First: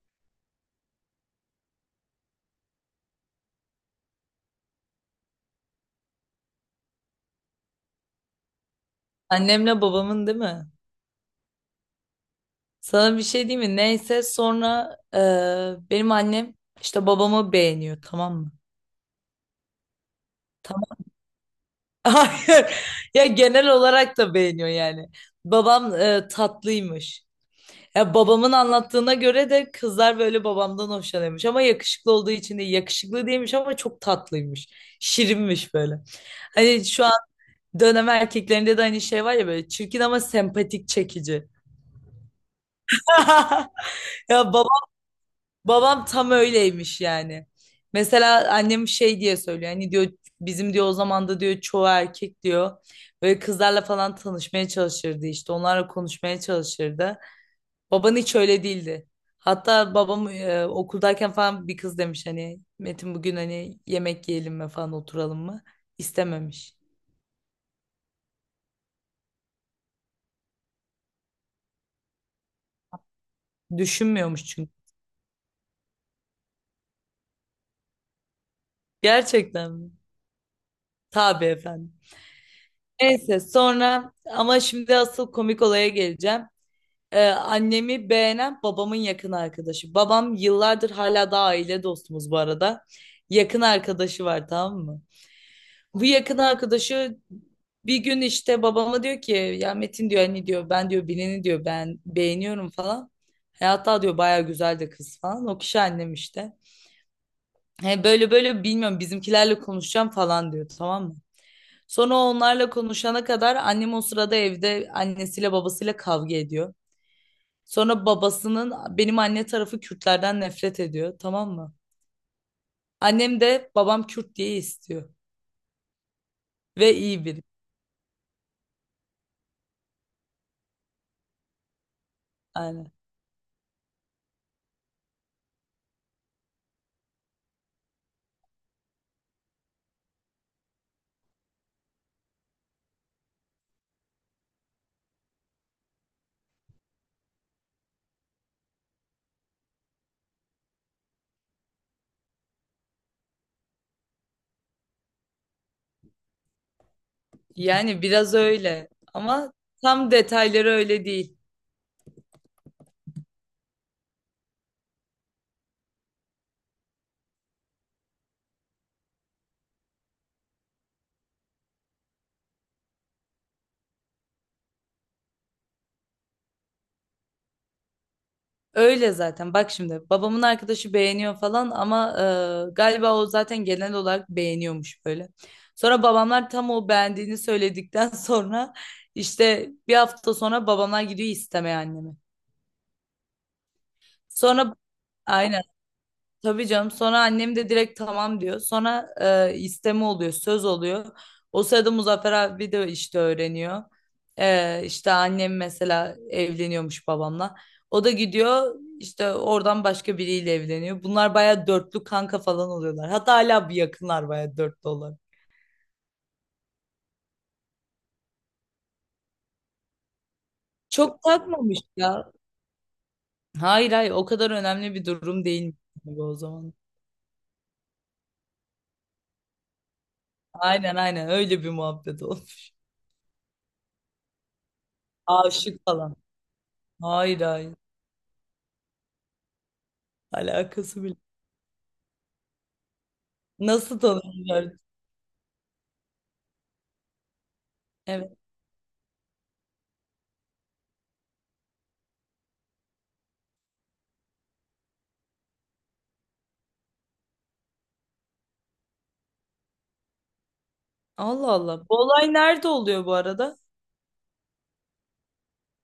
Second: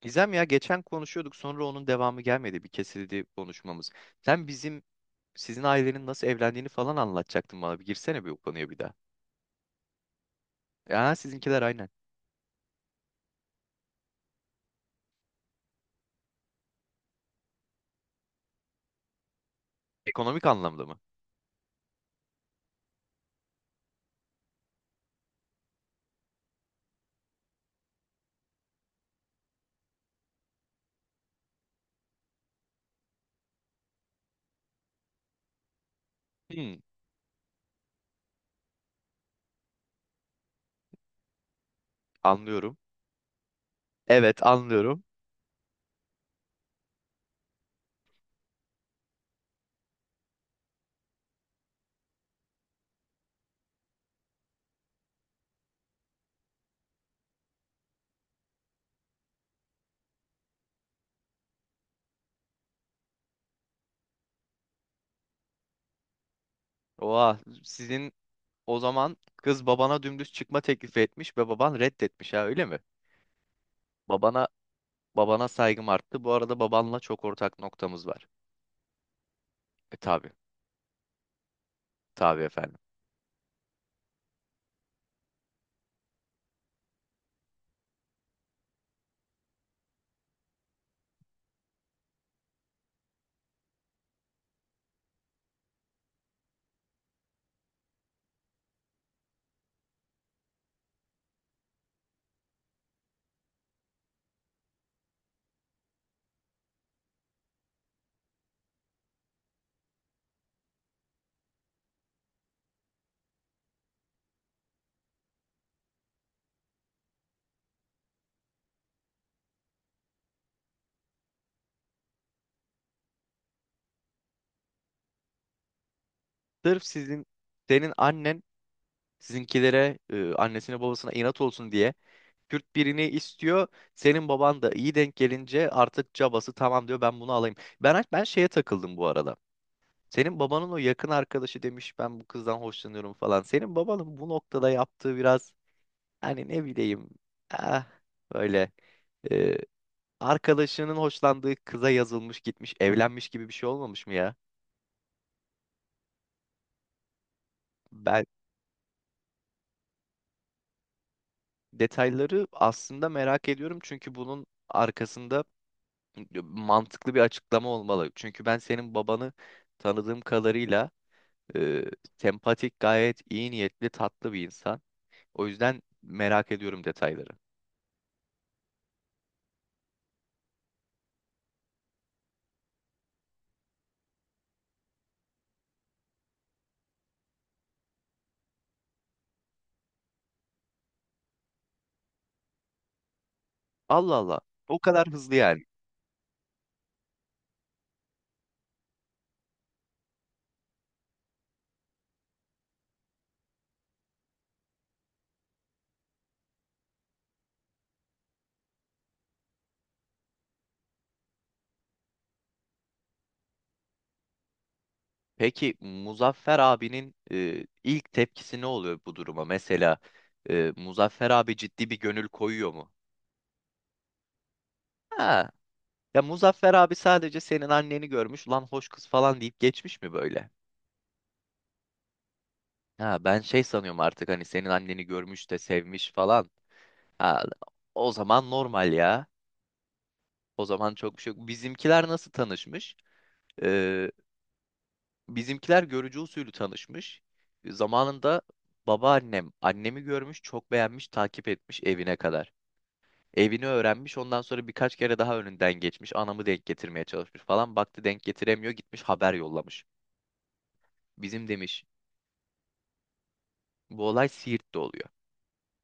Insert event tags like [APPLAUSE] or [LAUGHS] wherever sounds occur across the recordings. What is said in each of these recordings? Gizem, ya geçen konuşuyorduk, sonra onun devamı gelmedi, bir kesildi konuşmamız. Sen sizin ailenin nasıl evlendiğini falan anlatacaktın bana, bir girsene bir o konuya bir daha. Annemle babamın değil mi? Ya sizinkiler, aynen. Sana bir şey diyeyim mi? Neyse sonra benim annem işte babamı beğeniyor tamam mı? Ekonomik anlamda mı? Tamam. [LAUGHS] Hayır. Ya genel olarak da beğeniyor yani. Babam tatlıymış. Ya babamın anlattığına göre de kızlar böyle babamdan hoşlanıyormuş ama yakışıklı olduğu için değil. Yakışıklı değilmiş ama çok tatlıymış. Şirinmiş böyle. Hmm, Hani şu an dönem erkeklerinde de hani şey var ya böyle çirkin ama sempatik çekici. anlıyorum. [LAUGHS] Ya Evet, babam. anlıyorum. Babam tam öyleymiş yani. Mesela annem şey diye söylüyor. Hani diyor bizim diyor o zaman da diyor çoğu erkek diyor. Böyle kızlarla falan tanışmaya çalışırdı işte. Onlarla konuşmaya çalışırdı. Baban hiç öyle değildi. Hatta babam okuldayken falan bir kız demiş hani Metin bugün hani yemek yiyelim mi falan oturalım mı? İstememiş. Oha, o zaman kız babana dümdüz çıkma teklifi etmiş ve baban reddetmiş ha, öyle mi? Düşünmüyormuş Babana çünkü. babana saygım arttı. Bu arada babanla çok ortak noktamız var. Gerçekten mi? E, tabi Tabii efendim. tabi efendim. Neyse sonra ama şimdi asıl komik olaya geleceğim. Annemi beğenen babamın yakın arkadaşı. Babam yıllardır hala daha aile dostumuz bu arada. Yakın arkadaşı var tamam mı? Bu yakın arkadaşı bir gün işte babama diyor ki ya Metin diyor hani diyor ben diyor Bilen'i diyor ben beğeniyorum falan. Hatta diyor baya güzel de kız falan. O kişi annem işte. He, böyle böyle bilmiyorum bizimkilerle konuşacağım falan diyor tamam mı? Sonra onlarla konuşana kadar annem o sırada evde annesiyle babasıyla kavga ediyor. Sonra babasının benim anne tarafı Kürtlerden nefret ediyor tamam mı? Annem de babam Kürt diye istiyor Sırf ve iyi biri. senin annen sizinkilere, annesine babasına inat olsun diye Kürt Yani, birini istiyor. Senin baban da iyi denk gelince artık cabası, tamam diyor, ben bunu alayım. Ben şeye takıldım bu arada. Senin babanın o yakın arkadaşı demiş ben bu kızdan hoşlanıyorum falan. Senin babanın bu noktada yaptığı biraz, hani ne bileyim, ah, böyle, e, arkadaşının hoşlandığı kıza yazılmış, gitmiş, evlenmiş gibi bir şey olmamış mı ya? yani Ben biraz öyle ama tam detayları öyle değil. detayları aslında merak ediyorum, çünkü bunun arkasında mantıklı bir açıklama olmalı. Çünkü ben senin babanı tanıdığım kadarıyla e, sempatik, gayet iyi niyetli, tatlı bir insan. O yüzden merak ediyorum detayları. Öyle zaten bak şimdi babamın arkadaşı beğeniyor falan ama galiba o zaten genel olarak beğeniyormuş böyle. Sonra babamlar tam o beğendiğini söyledikten [LAUGHS] sonra işte bir hafta sonra babamlar gidiyor istemeye annemi. Allah Allah. Sonra O kadar hızlı Aynen. yani. Tabii canım sonra annem de direkt tamam diyor. Sonra isteme oluyor, söz oluyor. O sırada Muzaffer abi de işte öğreniyor. İşte annem mesela evleniyormuş babamla. O da gidiyor işte oradan başka biriyle evleniyor. Bunlar baya dörtlü kanka falan oluyorlar. Hatta hala bir yakınlar baya dörtlü olarak. Peki Muzaffer abinin ilk tepkisi ne oluyor bu duruma? Mesela, Çok Muzaffer abi takmamış ciddi bir gönül ya. koyuyor mu? Hayır hayır o kadar önemli bir durum Ha. değil Ya gibi o Muzaffer zaman. abi sadece senin anneni görmüş, lan hoş kız falan deyip geçmiş mi böyle? Aynen aynen öyle bir muhabbet olmuş. Ha, ben şey sanıyorum artık, hani senin anneni görmüş de Aşık sevmiş falan. falan. Hayır Ha, hayır o zaman normal ya. O zaman alakası bile. çok bir şey yok. Bizimkiler nasıl tanışmış? Nasıl Ee, tanımıyorlar? Bizimkiler görücü usulü tanışmış. Evet. Zamanında babaannem annemi görmüş, çok beğenmiş, takip etmiş evine kadar. Evini öğrenmiş, ondan sonra birkaç kere daha önünden geçmiş. Anamı denk getirmeye çalışmış falan. Baktı denk getiremiyor, gitmiş haber yollamış. Bizim Allah Allah. demiş, Bu olay nerede oluyor bu arada? bu olay Siirt'te oluyor.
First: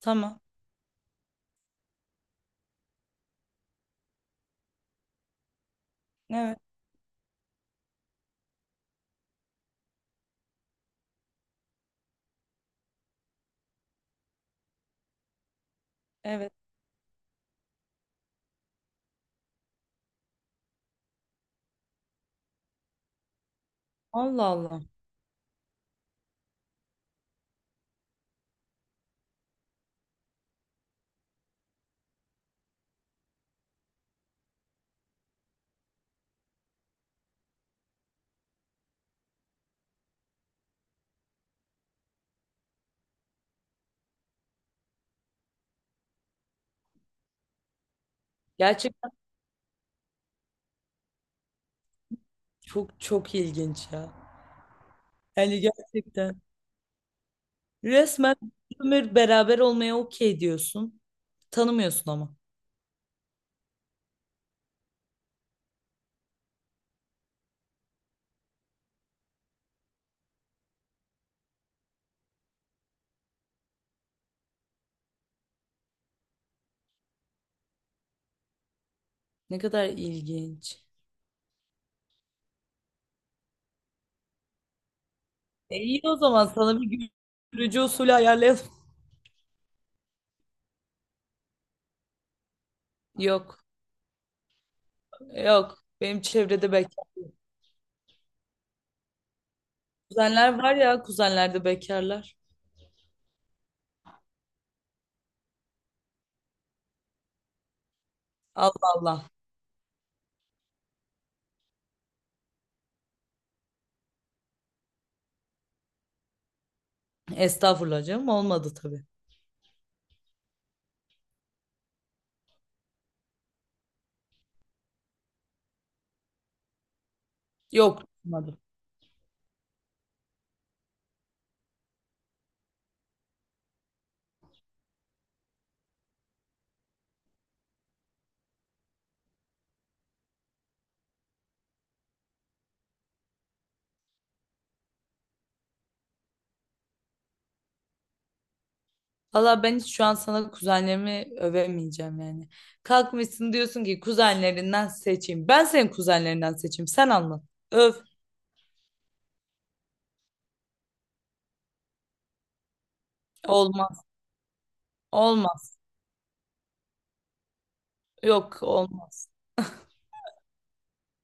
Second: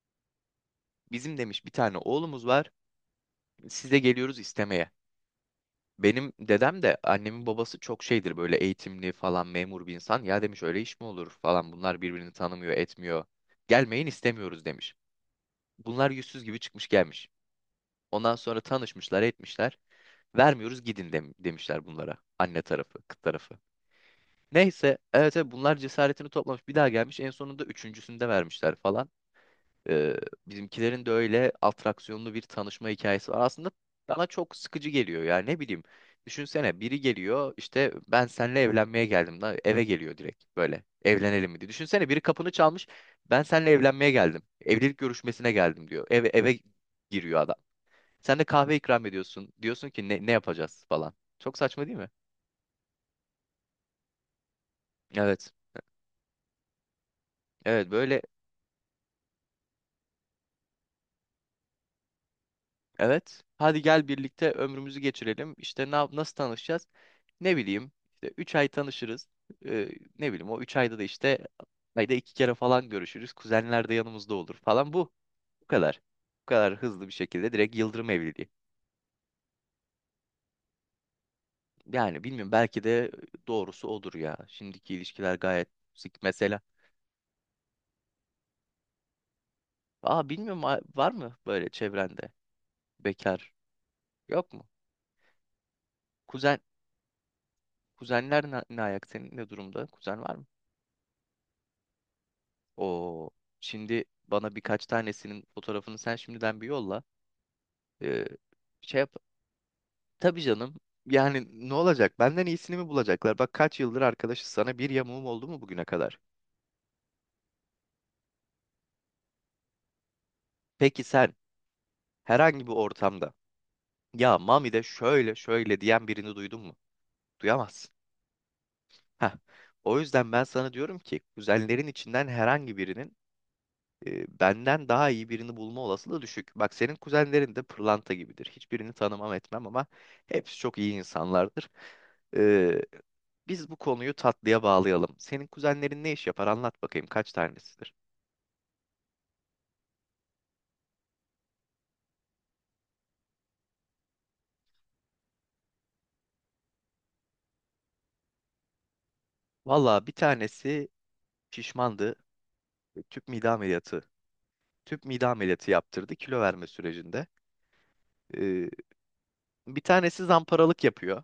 Tamam. Bizim demiş bir tane oğlumuz var. Size geliyoruz istemeye. Benim Evet. dedem de, annemin babası, çok şeydir böyle, eğitimli falan, memur bir insan. Ya demiş öyle iş mi olur falan, bunlar birbirini tanımıyor etmiyor. Gelmeyin, istemiyoruz demiş. Bunlar yüzsüz Evet. gibi çıkmış gelmiş. Ondan sonra tanışmışlar etmişler. Vermiyoruz, gidin demişler bunlara. Anne tarafı, kız tarafı. Allah Allah. Neyse, evet evet, bunlar cesaretini toplamış bir daha gelmiş, en sonunda üçüncüsünde vermişler falan. Ee, Bizimkilerin de öyle atraksiyonlu bir tanışma hikayesi var. Aslında bana çok sıkıcı geliyor ya, ne bileyim. Düşünsene biri geliyor, işte ben seninle evlenmeye geldim da, eve geliyor direkt, böyle evlenelim mi diye. Düşünsene biri kapını çalmış, ben seninle evlenmeye geldim. Evlilik görüşmesine geldim diyor. Eve, eve giriyor adam. Sen de kahve ikram Gerçekten ediyorsun. Diyorsun ki ne yapacağız falan. Çok saçma değil mi? çok çok ilginç ya. Evet. Yani gerçekten. Evet, böyle. Resmen bir ömür beraber olmaya okey diyorsun. Tanımıyorsun ama. Evet. Hadi gel birlikte ömrümüzü geçirelim. İşte nasıl tanışacağız? Ne bileyim, İşte 3 ay tanışırız. Ee, Ne bileyim, o 3 ayda da işte ayda 2 kere falan görüşürüz. Kuzenler de yanımızda olur falan bu. Bu kadar. Bu kadar hızlı bir şekilde direkt yıldırım evliliği. Ne kadar ilginç. Yani bilmiyorum, belki de doğrusu odur ya. Şimdiki ilişkiler gayet E iyi o sık zaman mesela. sana bir görücü usulü ayarlayalım. Aa, bilmiyorum, var mı böyle çevrende bekar? Yok. Yok mu? Yok. Benim Kuzen çevrede bekar. kuzenler ne ayak, senin ne durumda? Kuzen var mı? Kuzenler var ya kuzenlerde bekarlar. O şimdi bana birkaç tanesinin fotoğrafını sen şimdiden bir yolla. Ee, Allah Şey yap. Allah. Tabii canım. Yani ne olacak? Benden iyisini mi bulacaklar? Bak kaç yıldır arkadaşız, sana bir yamuğum oldu mu bugüne kadar? Estağfurullah canım. Olmadı tabii. Peki sen herhangi bir ortamda ya Mami de şöyle şöyle diyen birini duydun mu? Duyamazsın. Yok. Olmadı. Heh. O yüzden ben sana diyorum ki kuzenlerin içinden herhangi birinin benden daha iyi birini bulma olasılığı düşük. Bak, senin kuzenlerin de pırlanta gibidir. Hiçbirini tanımam etmem ama hepsi çok iyi insanlardır. E, biz bu konuyu tatlıya bağlayalım. Senin kuzenlerin ne iş yapar? Anlat bakayım, kaç tanesidir? Valla ben hiç şu an sana kuzenlerimi övemeyeceğim yani. Kalkmışsın diyorsun ki kuzenlerinden seçeyim. Ben senin kuzenlerinden seçeyim. Sen anlat. Öv. Valla, bir tanesi şişmandı. Tüp mide ameliyatı. Olmaz. Tüp mide ameliyatı Olmaz. yaptırdı kilo verme sürecinde. Yok E, olmaz. Bir tanesi zamparalık yapıyor.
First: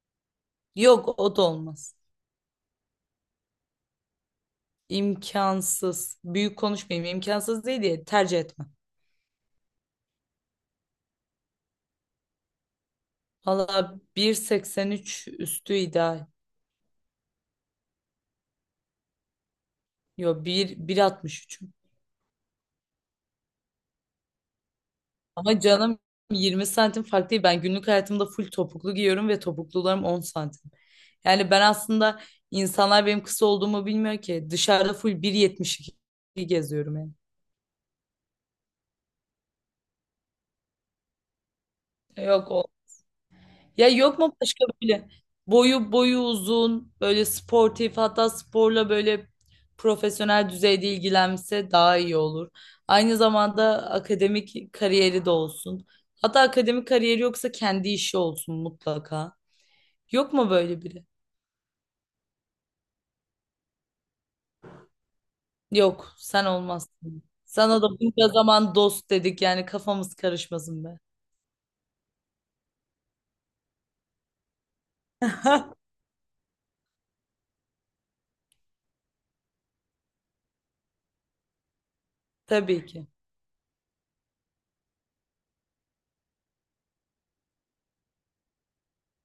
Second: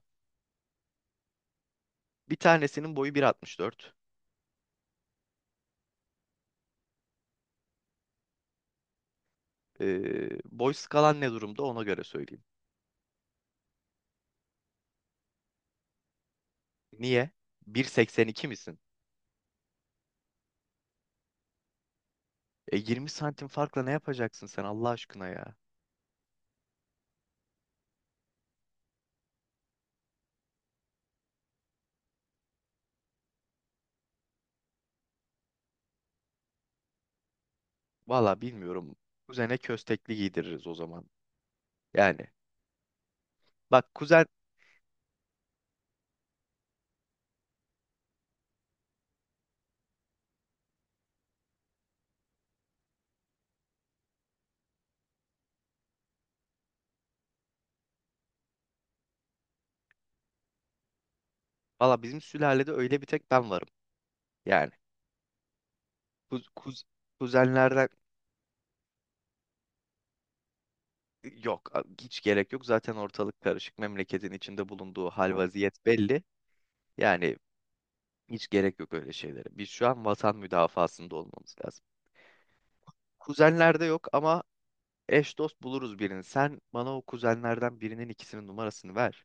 Yok o da olmaz. Bir tanesinin boyu 1.64. İmkansız. Büyük konuşmayayım. İmkansız değil diye tercih etmem. E, Boy skalan ne durumda, ona göre söyleyeyim. Valla 1.83 üstü ideal. Niye? 1.82 misin? Yok 1.63. 20 santim farkla ne yapacaksın sen Allah aşkına ya? Ama canım 20 santim fark değil. Ben günlük hayatımda full topuklu giyiyorum ve topuklularım 10 santim. Yani ben aslında insanlar benim kısa olduğumu bilmiyor ki. Dışarıda full 1.72 geziyorum yani. Valla bilmiyorum. Kuzene köstekli giydiririz o zaman. Yani Yok o. Ya bak, yok kuzen, mu başka böyle boyu uzun, böyle sportif hatta sporla böyle profesyonel düzeyde ilgilense daha iyi olur. Aynı zamanda akademik kariyeri de olsun. Hatta akademik kariyeri yoksa kendi işi olsun mutlaka. Yok mu böyle biri? valla bizim sülalede öyle bir tek ben varım. Yani Yok, sen kuz, kuz, olmazsın. Sana kuzenlerden da bunca zaman dost dedik yani kafamız karışmasın be. yok, hiç gerek yok. Zaten ortalık karışık. Memleketin içinde bulunduğu hal vaziyet [LAUGHS] belli. Yani hiç gerek yok öyle şeylere. Biz şu an vatan müdafaasında olmamız lazım. Tabii ki. Kuzenlerde yok ama eş dost buluruz birini. Sen bana o kuzenlerden birinin ikisinin numarasını ver.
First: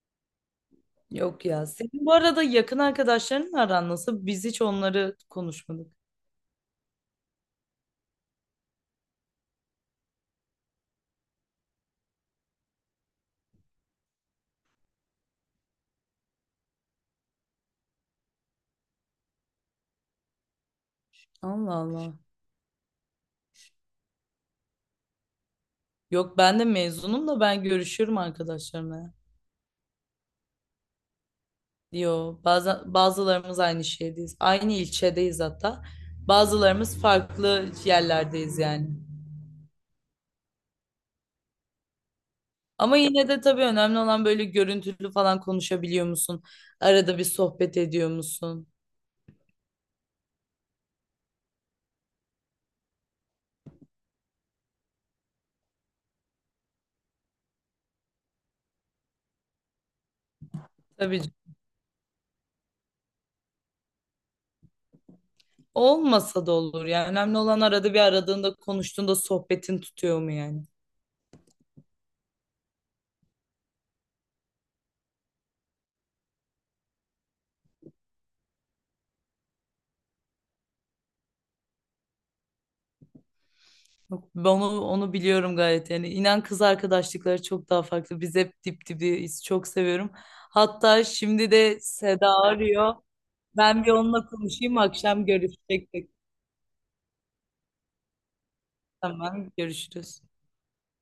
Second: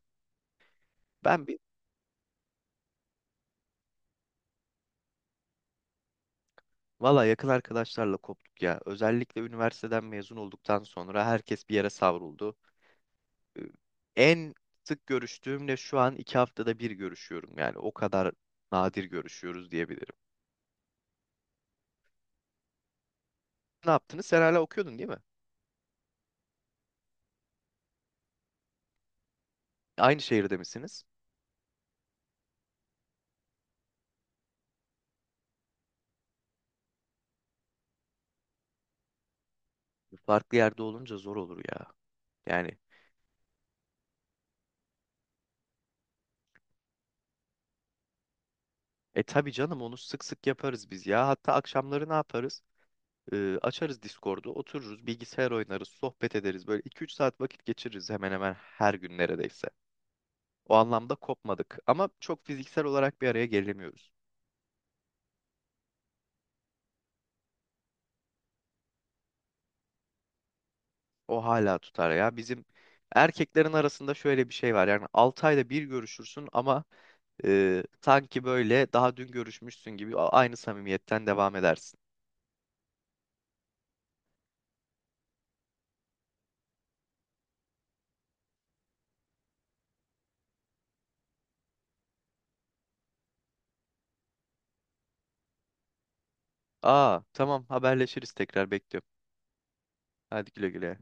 Ben Yok ya. Senin bu arada yakın arkadaşlarınla aran nasıl? Biz hiç onları konuşmadık. Valla yakın arkadaşlarla koptuk ya. Özellikle üniversiteden mezun olduktan sonra herkes bir yere savruldu. Ee, En sık görüştüğümle şu an 2 haftada bir görüşüyorum. Yani o kadar nadir görüşüyoruz diyebilirim. Allah Allah. Ne yaptınız? Sen hala okuyordun değil mi? Yok ben de mezunum da ben görüşürüm arkadaşlarımla. Aynı şehirde misiniz? Yo bazen bazılarımız aynı şehirdeyiz. Aynı ilçedeyiz hatta. Bazılarımız farklı yerlerdeyiz yani. Farklı yerde olunca zor olur ya. Yani Ama yine de tabii önemli olan böyle görüntülü falan konuşabiliyor musun? Arada bir sohbet ediyor musun? Tabii canım, onu sık sık yaparız biz ya. Hatta akşamları ne yaparız? Açarız Discord'u, otururuz, bilgisayar oynarız, sohbet ederiz. Böyle 2-3 saat vakit geçiririz hemen hemen her gün neredeyse. O anlamda Tabii canım. kopmadık. Ama çok fiziksel olarak bir araya gelemiyoruz. Olmasa da olur yani. Önemli olan arada bir aradığında konuştuğunda sohbetin tutuyor mu yani? O hala tutar ya. Bizim erkeklerin arasında şöyle bir şey var. Yani 6 ayda bir görüşürsün ama sanki böyle daha dün görüşmüşsün gibi aynı samimiyetten devam edersin. Yok, ben onu biliyorum gayet yani. İnan kız arkadaşlıkları çok daha farklı. Biz hep dip dibiyiz. Çok seviyorum. Hatta şimdi de Seda arıyor. Ben bir onunla konuşayım. Akşam görüşecektik. Aa tamam, haberleşiriz, tekrar bekliyorum. Tamam, görüşürüz. Hadi güle güle.